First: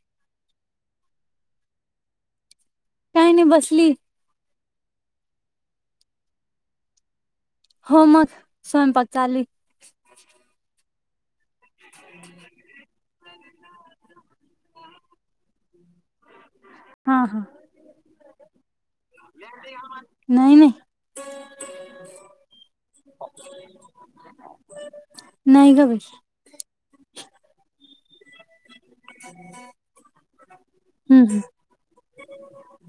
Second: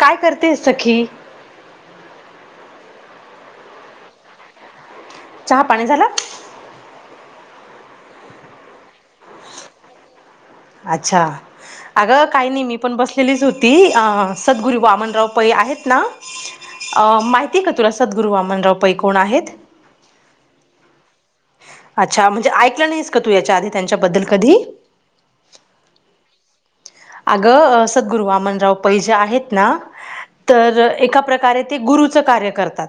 काय करते सखी? काय नाही बसली. चहा पाणी झाला? हो मग, स्वयंपाक चालू ए. अच्छा. आगं काही नाही, मी पण बसलेलीच होती. आ सद्गुरु वामनराव पै आहेत ना? अ हा हा माहिती आहे का तुला, सद्गुरु वामनराव पै कोण आहेत? नाही नाही. अच्छा म्हणजे ऐकलं नाहीस का? तू याच्या आधी त्यांच्याबद्दल कधी? नाही ग बाई! आग सद्गुरु वामनराव पै जे आहेत ना? तर एका हम्म प्रकारे ते गुरु गुरूच कार्य करतात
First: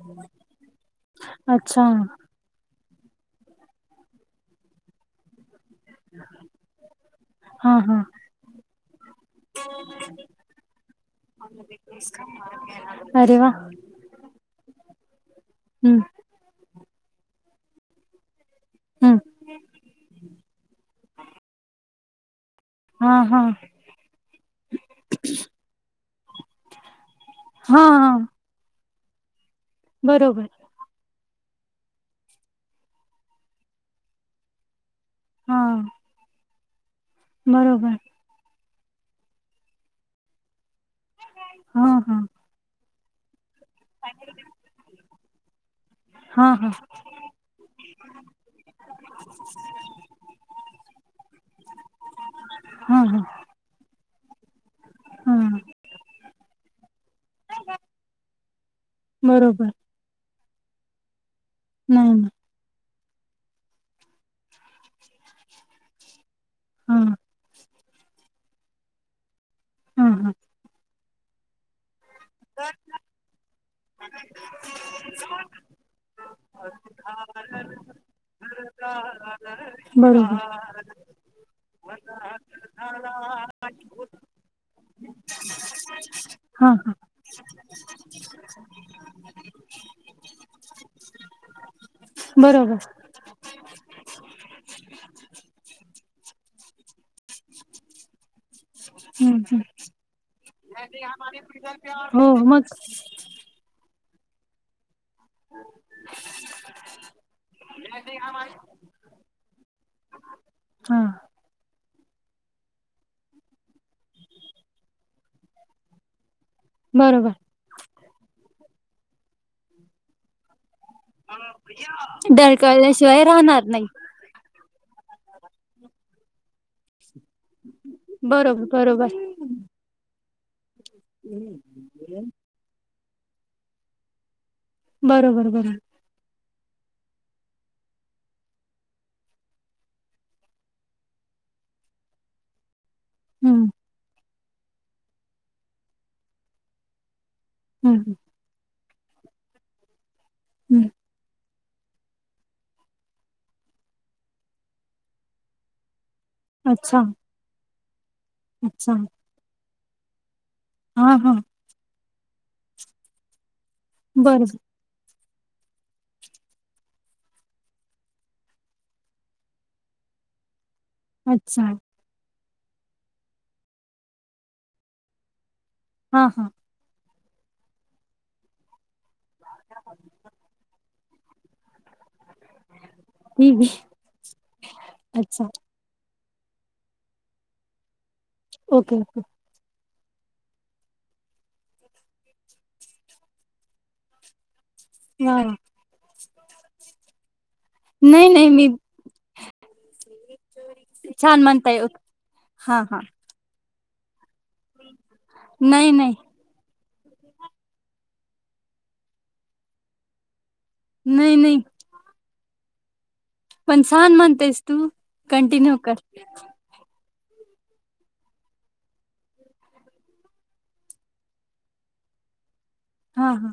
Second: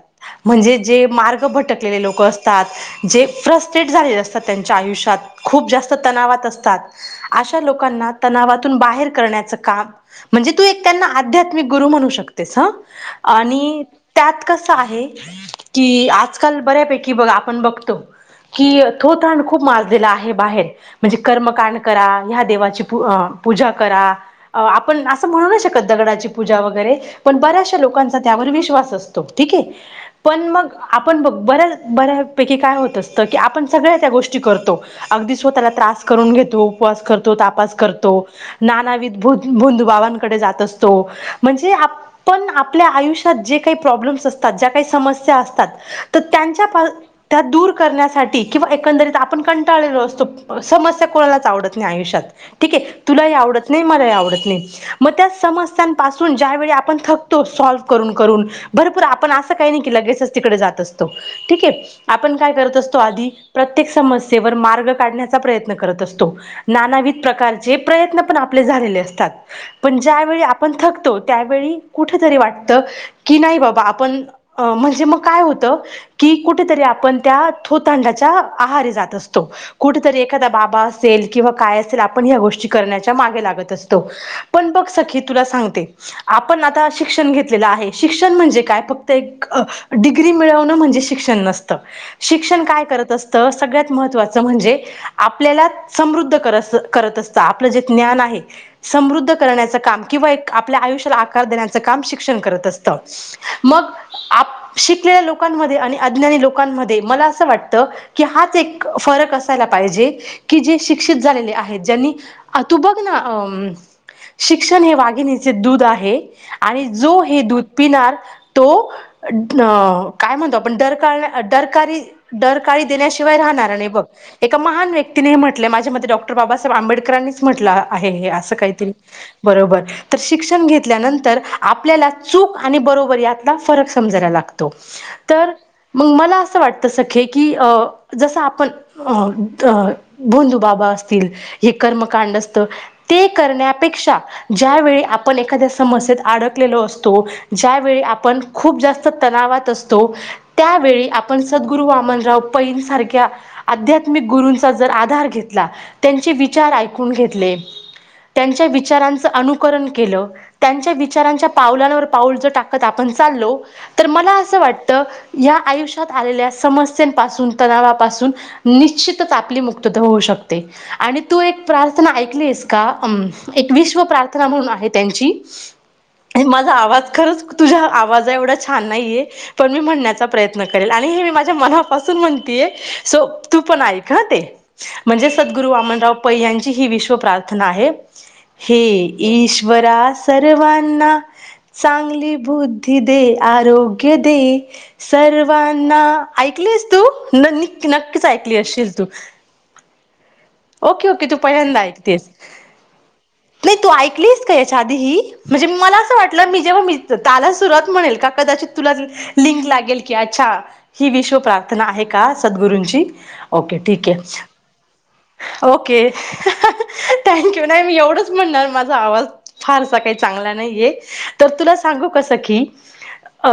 म्हणजे जे मार्ग अच्छा भटकलेले लोक असतात जे फ्रस्ट्रेट झालेले असतात, त्यांच्या आयुष्यात खूप जास्त तणावात असतात. अशा हा हा लोकांना तणावातून बाहेर करण्याच काम म्हणजे तू एक त्यांना आध्यात्मिक गुरु म्हणू शकतेस हं अरे वा आणि त्यात कस आहे हम्म की आजकाल बऱ्यापैकी बगा आपण बघतो की हम्म थोथांड खूप माजलेला आहे बाहेर म्हणजे कर्मकांड करा ह्या देवाची पू हा अ हा पूजा करा अ आपण असं म्हणू शकत दगडाची पूजा वगैरे पण बऱ्याचशा हा हा लोकांचा त्यावर विश्वास अस ठीक आहे पण बरोबर मग आप आपण ब बऱ्याच बऱ्यापैकी काय होत असत की आपण सगळ्या त्या गोष्टी करतो. अगदी हा स्वतःला त्रास करून घेतो. उपवास करतो. तापास बरोबर करतो. नाना विदत्भुत भोदुबाबांकडे जात असतो म्हणजे हा हा आपण आप ल्या आयुष्यात जे काही प्रॉब्लेम्स असतात ज्या काही समस्या असतात. त हा त्यांच्या हा फ दूर करण्यासाठी किंवा एकंदरीत आपण कंटाळलो असतो अस म अस कुणालाच आवडत नाही आयुष्यात ठीक ये हा हा तुलाही आव डत नाही मलाही आवडत नाही म त्यांच हा समस्यानं पासून ज्यावेळी आपण थक तो सॉल्व करून करून बरं पण आपण असं बरोबर काही नाही की लगेच तिकडे जात असतो. ठीकये नाही नाही आपण काय करत अस तो आधी प्रत्येक समस्येवर मार्ग काढण्याचा प्रयत्न करत असतो हा नाना वितप्रकारचे प्रयत्न पण आपले झालेले असतात पण हा हा ज्यावेळी आपण थकतो त्यावेळी कुठं तरी वाटत की नाही बाबा आपण अ म्हणजे मग काय होत की कुठेतरी आ आपण त्या थोतांडाच्या आहारी जात असतो कुठेतरी बरोबर एखादा बाबा असेल किंवा काय अस ल आपण हया गोष्टी करण्याची मागे लागत असतो पण बघ सखी तुला सांगते आपण हा आता हा शिक्षण घेत लेल आहे शिक्षण म्हणजे काय फक्त एक अ डिग्री मिळवणं म्हणजे शिक्षण नसतं शि क्षण बरोबर काय करत असतं सगळ्यात महत्वाच म्हणजे आपल्याला समृद्ध करस करत असत आपलं जे ज्ञान आहे समृद्ध हम्म हम्म करण्याच काम किंवा एक आपल्या आयुष्याला आकार देण्याच काम हो शिक्षण मग करत असत. मग आप शिक लेल्या लोकांमध्ये आणि अज्ञानी लोकांमध्ये मला असं वाटतं की हाच एक फरक असायला पाहिजे त की जे हा शिक्षित झालेले आहेत ज्यांनी हा तू बघ ना अ शिक्षण हे वाघिणीचे दूध आहे. आणि जो बरोबर हे दूध पिणार तो काय म्हणतो आपण डर का डरकारी डरकाळी धडकळल्याशिवाय देण्याशिवाय राहणार नाही आणि बघ एक का महान व्यक्तीने म्हटलय माझ्या मते डॉक्टर बाबासाहेब आंबेडकरांनीचं म्हटल आहे हे अस बरोबर काहीतरी बरोबर बरोबर तर शिक्षण घेत तल्या नंतर आपल्याला चूक आणि बरोबर यातला फरक समजायला लाग तो बरोबर, टर बरोबर. मंग मला अस वाटत सखे की अ जसं आपण अ त भोदुबाबा असतील हे कर्मकांड असत ते हं, करण्यापेक्षा ज्यावेळी आपण एखाद्या समस्येत अडकलेलो असतो हं, ज्यावेळी हं. आपण खूप जास् त तणावात असतो हं. त्यावेळी आपण सद्गुरु वामनराव पैन सारख्या आध्यात्मिक गुरूंचा जर आधार घेतला. त्यांचे विचार ऐक अच्छा, ले त्यांच्या अच्छा. विचारांच अनुकरण केलं त्यांच्या हां, हां. विचारांच्या पावलांवर पाऊल जर टाकत आपण चाललो तर मला बरोबर. असं वाटत या आयुष्यात आलेल्या समस्यांपासून तणावापासून निश्चितच आपली मुक्तता होऊ शकते. आणि तू अच्छा. एक प्रार्थना ऐकलीस का अं एक विश्व प्रार्थना म्हणून आहे त्यांची हां, आणि हां. माझा आवाज खरंच तुझ्या आवाज एवढा छान नाहीये पण मी म्हणण्याचा प्रयत्न करेल आणि हे मी माझ्या मनापासून म्हण ते सो हं, पण हं. ऐक ते म्हणजे अच्छा. सदगुरु वामनराव पैयांची ही विश्व प्रार्थना आहे हे ओके, ओके. ईश्वरा सर्वांना चांगली बुद्धी दे आरोग्य दे. वाह, वाह! सर्वांना ऐकलेस तू न न नक्कीच नाही, नाही. ऐकली मी असशेील तू ओके ओके तू छान म्हणताय. पहिल्यांदा ओके. ऐकतेस. हां, हां. नाही तू ऐकलीस का याच्या आधी ही म्हणजे नाही, मला नाही. असं वाटलं मी जेव्हा ताला सुरुवात म्हणेल का कदाचित तुला लिंक लागेल की अच्छा. ही नाही, विश्व नाही. प्रार्थना आहे का सद्गुरूंची ओके पण ठीक छान आहे. म्हणतेस तू. कंटिन्यू कर. ओके. थैकू नाही मी एवढच म्हणणार माझा आवाज फारसा काही चांगला नाहीये तर तुला स सांगु कस की हां, हां. अ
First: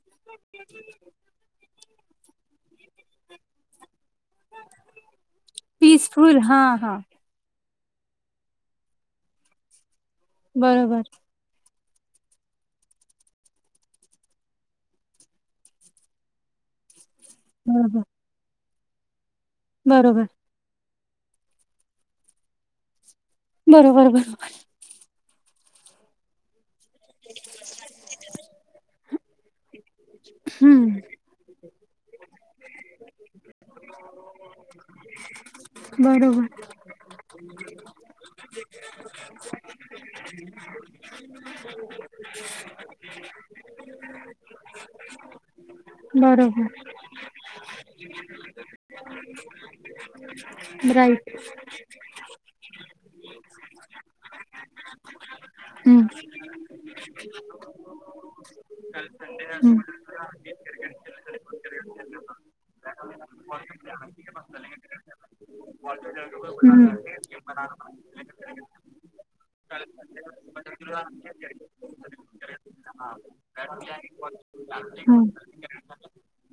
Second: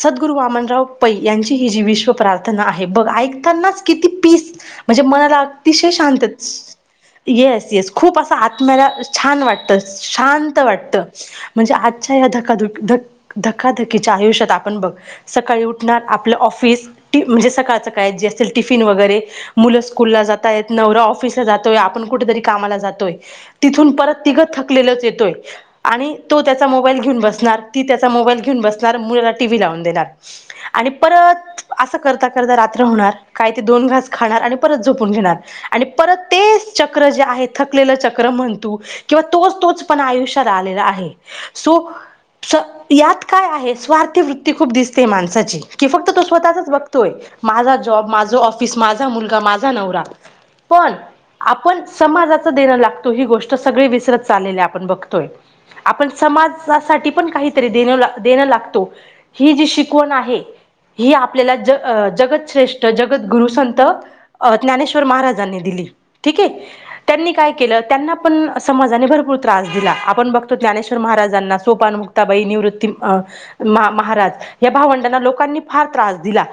सद्गुरु वामनराव पै यांची ही जी विश्व प्रार्थना आहे. हे बघ ऐकतांनाच किती पीस म्हणजे मनाला अतिशय शांत. पीसफुल. हां, हां. खूप अस आत्म्याला छान वाटत शांत वाटत बरोबर, म्हणजे ध धकाधकीच्या आयुष्यात आपण बघ सकाळी उठणार आपलं ऑफिस ती म्हणजे सकाळचं बरोबर, काय जे असतील टिफिन वगैरे मुलं स्कूलला बरोबर, जात. य नवरा ऑफिस ला जातोय आपण कुठेतरी कामाला जातोय. तिथून बरोबर, परत तिघ बरोबर. थकलेलच येतोय आणि तो त्या मोबाईल घेऊन बसणार ती त्याचा मोबाईल घेऊन बसणार मुला ला टीव्ही लावून. देणार आणि हं. परत अस करता करता रात्र होणार. काय ते दोन घास खाणार आणि परत झोपून घेणार आणि परत ते बरोबर, चक्र जे आहे. थकलेलं चक्र म्हणतू किंवा तोच तोच पणा आयुष्यात आलेला आहे सो. यात काय आहे स्वार्थी वृत्ती खूप दिसते माणसाची की फक्त तो स्वतःचाच बरोबर. बघतोय माझा जॉब माझा ऑफिस माझा मुलगा माझा नवरा. पण राइट. आपण समाजाचं देणं लागतो ही गोष्ट सगळे विसरत चाललेली आपण बघतोय. हं. सा पण काहीतरी देन लागतो ही जी हं, शिकवण आहे. ही आपल्याला ज जगश्रेष्ठ जगतगुरु संत ज्ञानेश्वर महाराजांनी दिली ठीके हं, त्यांनी काय केलं त्यांना पण समाजाने भरपूर त्रास. दिला आपण बघतो ज्ञानेश्वर महाराजांना सोपान मुक्ताबाई निवृत्ती महाराज या भावंडांना हं. लोकांनी फार त्रास दिला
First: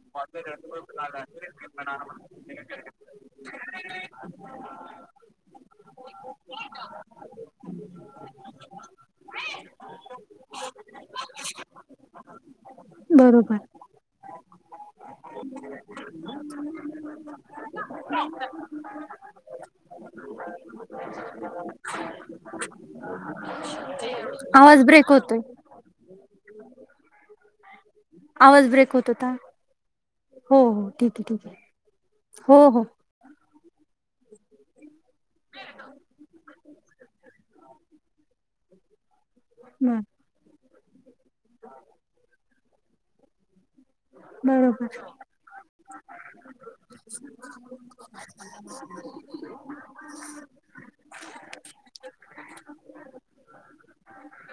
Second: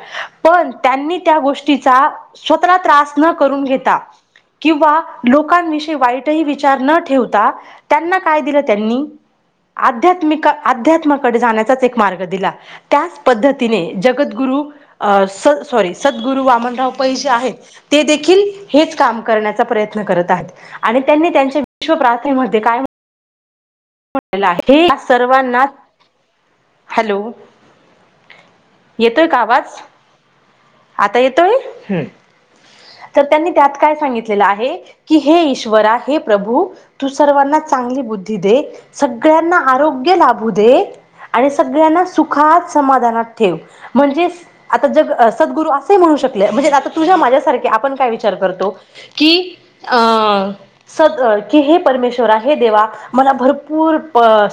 पण त्यांनी त्या गोष्टीचा स्वताला त्रास. न करून घेता. किंवा लोकांविषयी वाईटही विचार न ठेवता त्यांना काय दिलं त्यांनी अध्यात्मिक अध्यात्माकडे जाण्याचाच एक मार्ग दिला त्याच बरोबर. पद्धतीने जगद्ग गुरु सॉरी सद्गुरु वामनराव पै जे आहेत. ते देखील हेच काम करण्याचा प्रयत्न करत आहेत आणि त्यांनी त्यांच्या विश्व प्रार्थनेमध्ये काय? आहे आवाज ब्रेक होतोय. सर्वांना हॅलो. आवाज ब्रेक होत येतोय होता. का आवाज हो हो ठीक आता आहे ठीक आहे येतोय हो हो तर त्यांनी त्यात. काय सांगितले आहे की हे ईश्वरा हे प्रभू तू सर्वांना चांगली बुद्धी दे सगळ्यांना बर आरोग्य लाभू दे. आणि सगळ्यांना सुखात समाधानात ठेव. म्हणजे आता बरोबर जग सद्गुरु असे म्हणू शकले म्हणजे आता तुझ्या माझ्यासारखे आपण काय विचार करतो. कि अ स की हे परमेश्वरा हे देवा मला भर पूर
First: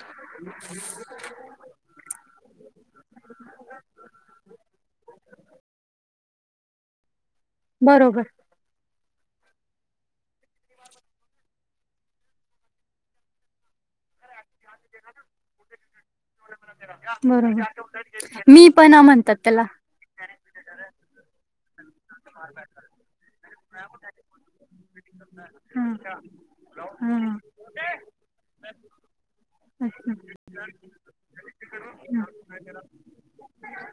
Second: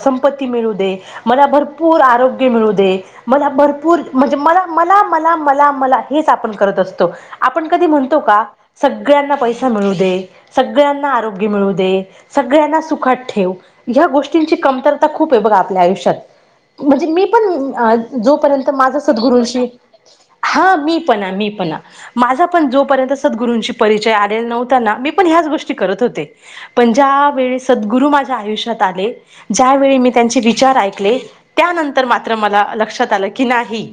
संपत्ती मिळू दे मला भरपूर आरोग्य मिळू दे मला भरपूर. म्हणजे मला मला मला मला मला हेच आपण करत असतो आपण कधी म्हणतो बरोबर का स सगळ्यांना पैसा मिळू दे सगळ्यांना आरोग्य मिळू दे सगळ्यांना सुखात ठेव. ची [unintelligible] कमतरता खूप आहे ब आपल्या आयुष्यात म्हणजे मी पण बरोबर मी जोपर्यंत माझ पण म्हणतात त्याला सदगुरूशी हा मी पण मी पण माझा पण जोपर्यंत सद्गुरूंशी परिचय आलेला नव्हताना मी पण ह्याच गोष्टी करत हा होते पण ज्या हा वेळी सदगुरु माझ्या आयुष्यात ज्यावेळी मी अच्छा त्यांचे विचार ऐकले त्यानंतर मात्र मला लक्षात आलं की नाही.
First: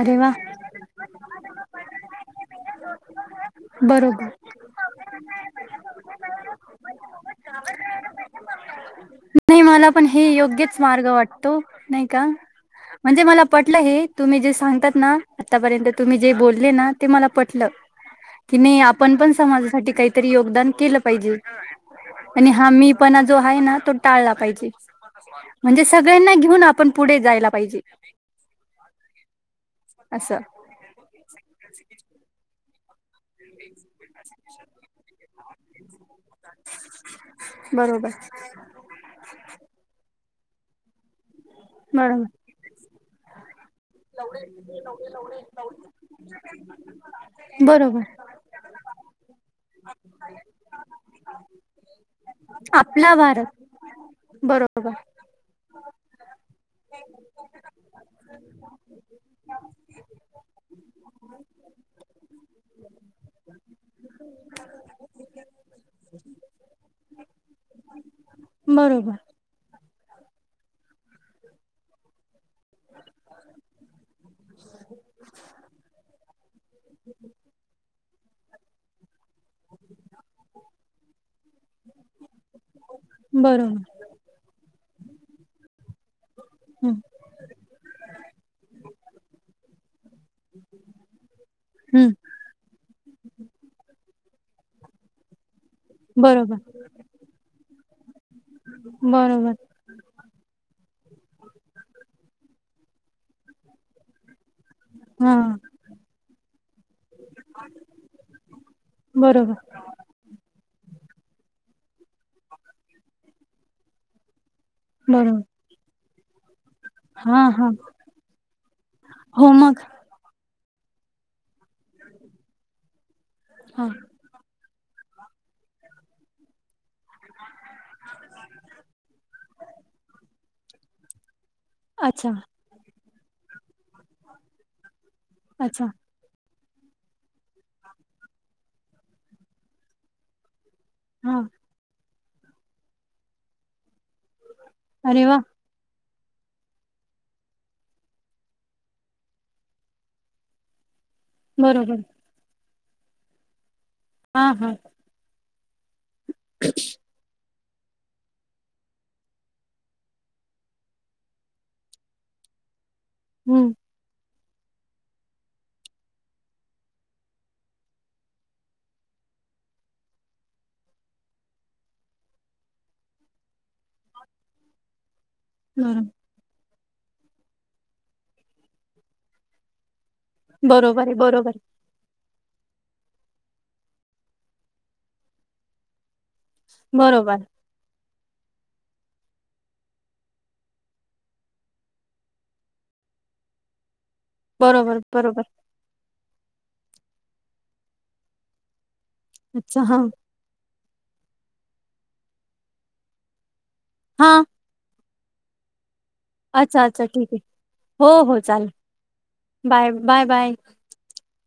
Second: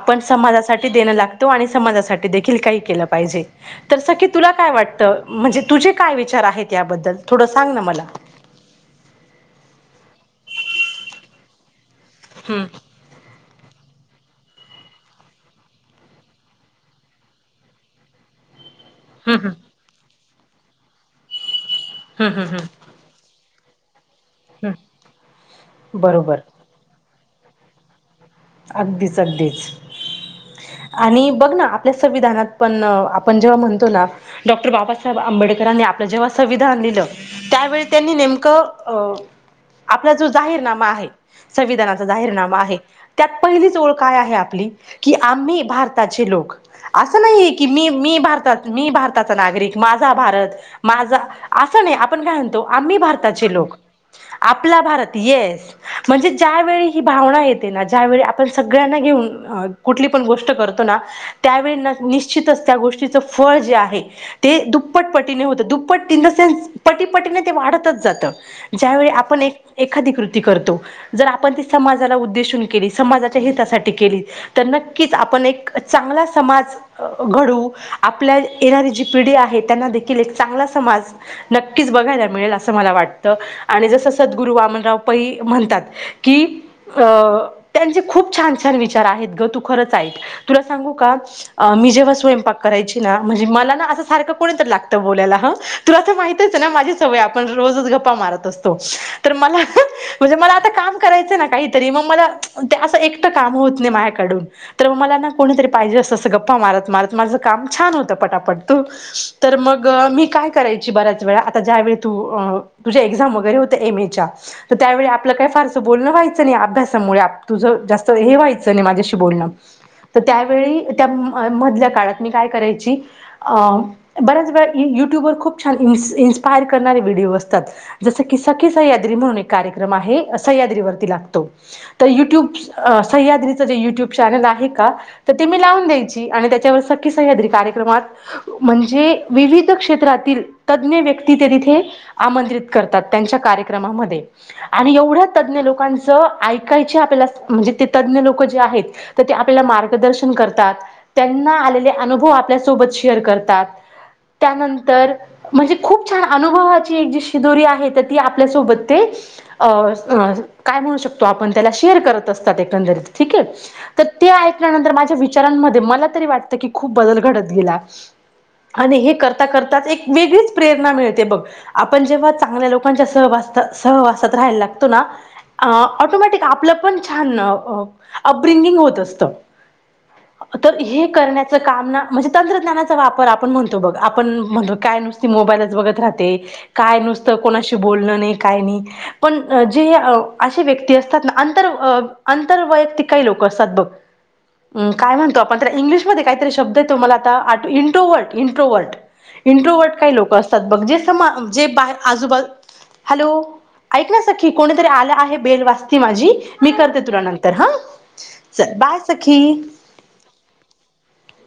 अरे वा समाजासाठी देणं लागतो आणि समाजासाठी दे काही केलं पायजे. तर सखे बरोबर तुला काय वाटतं, म्हणजे तुझे काय विचार आहेत याबद्दल थोडं सांग ना मला. नाही मला पण हे योग्यच मार्ग वाटतो, नाही का? हम्म म्हणजे मला पटलं हे. तुम्ही जे सगतात ना, आतापर्यंत तुम्ही जे बोलले ना ते मला पटलं. की नाही आपण पण हम्म समाजासाठी काहीतरी योगदान केलं पाहिजे. हम्म हम्म आणि हम्म हा हम्म. मी पना जो हाय ना तो टाळला पाहिजे. म्हणजे सगळ्यांना बरोबर घेऊन आपण पुढे जायला पाहिजे. अगदीच अगदीच असं आणि बघ ना आपल्या संविधानात पण आ आपण जेव्हा म्हणतो ना, डॉक्टर बाबासाहेब आंबेडकरांनी आप जेव्हा संविधान लिहिलं, त्यावेळी बरोबर त्यांनी नेमकं आपला जो जाहीरनामा आहे, संविधानाचा बरोबर जाहीरनामा आहे. त्यात पहिलीच ओळ काय आहे आपली. की आम्ही भारताचे लोक, असं नाही आहे की मी बरोबर मी भारतात. मी भारताचा नागरिक, माझा भारत, माझ. असं नाही आपण काय म्हणतो, आम्ही भारत ताचे लोक. आपला बरोबर भारत एस म्हणजे ज्या ती भावना येते ना ज्यावेळी आपण सगळ्यांना घेऊन कुठली पण गोष्ट करतो ना. त्यावेळी निश्चितच त्या गो तिचं फळ जे आहे, ते दुप्पटपटीने होत. दुप्पट इन द सेन्स पटीपटीने ते वाढतच जात. ज्या वेळी बरोबर आपण ऐक एखादी कृती करतो. जर आपण समाजाला उद्देशून समाज्याच्या हितासाठी केली. तर नक्की आपण एक चांगला समाज घडवू आपल्या येणारी जी पिढी आहे त्यांना देखील एक चांगला समाज नक्कीच बघायला मिळेल असं मला वाटतं, बरोबर आणि जसं सदगुरु वामनराव पई म्हणतात की हम्म अ. म्हणजे खूप छान-छान विचार आहेत ग. तू खरच आईक. तुला सांगू का मी जेव्हा हम्म स्वयंपाक करायची ना. म्हणजे मला ना असं सारखं कोणी तर लागतं बोलायला ह. तुला तर माहितेच बरोबर ना माझी सवय. आपण रोजच गप्पा मारत असतो. तर बरोबर मला म्हणजे मला आता काय काम करायचं ना काहीतरी. मग मला ते असं एकटं काम होत नाही मायाकडून. तर मग मला ना हा कोणीतरी पाहिजे असतं. गप्पा मारत-मारत माझ काम छान होतं पटापट तू तर बरोबर तर मग मी काय करायची बऱ्याच वेळा आता ज्या वेळी तुझ्या एक्झाम वगैरे होत्या एम. ए. च्या. तर त्यावेळी आपल बरोबर बोलणं वगैरे काही व्हायचं नाहीं अभ्यास हा भ्यास तुझ हा जास्त हे व्हायचं नाहीं. माझ्याशी बोलणं. हो मग तर त्यावेळी त्या मधल्या काळात मी काय करायची. अ हा ई. यू युट्यूब वर खूप छान इन्स्पायर करणारे व्हिडिओ असतात. जसं की सखी सयाद्री म्हणून एक कार्यक्रम आहे. हे असं सयाद्रीवरती लागतो. अच्छा. अ सयाद्रीच जे यूट्यूब चॅनेल आहे का. ते तेमी अच्छा लाऊन द्यायची आणि त्या सखी सह्याद्री कार्यक्रमात म्हणजे विविध क्षेत्रातील तज्ञ व्यक्ती हा ते तिथे आमंत्रित करतात. त्यांच्या कार्यक्रमामध्ये. आणि अरे एवढ्या वा तज्ञ लोकांचं ऐकायचं. म्हणजे ते तज्ञ लोक जे आहेत. तर आपल्याला मार्गदर्शन करतात. त्यांना आलेले बरोबर अनुभव आपल्यासोबत शेअर करतात. हा हा त्यानंतर म्हणजे खूप. छान अनुभवाची जी शिदोरी आहे. आपल्या सोबत ते काय म्हणू शकतो आपन. त्याला शेअर करत असतात. एकंदरीत ठीकये हम्म तर. माझ्या विचारांमध्ये मला तरी वाटत की खूप बदल घडत गेला. आणि हे करता करताच एक वेगळीच प्रेरणा मिळते बघ. आपण जेव्हा चांगल्या लोकांच्या सहवासात. सहवासात राहायला लागतो ना ऑटोमॅटिक आपलं पण छान अपब्रिंगिंग होत असत. तर हे बरोबर बरोबर करण्याच आहे काम ना म्हणजे. तंत्रज्ञानाचा वापर आपण म्हणतो बघ. आपण म्हणतो काय नुसती मोबाईलच बघत राहते. काय नुसतं बरोबर बरोबर कोणाशी बोलणं नाही काय नाही पण जे असे व्यक्ती असतात ना अंतर अंतरवयंक्तिक काही लोक असतात बघ बरोबर काय म्हणतो बरोबर आपण इंग्लिश काहीतरी शब्द आहे तो मला आता इंट्रोवर्ट इंट्रोवर्ट अच्छा इंट्रोवर्ट हा काही लोक असतात बघ जे जे बाहेर आजूबाजू हॅलो ऐक ना हा सखी कोणीतरी आला आहे बेल वाजते माझी मी अच्छा करते अच्छा तुला ठीक आहे नंतर हा हो हो चालेल चल बाय सखी बाय बाय बाय ह [inaudible]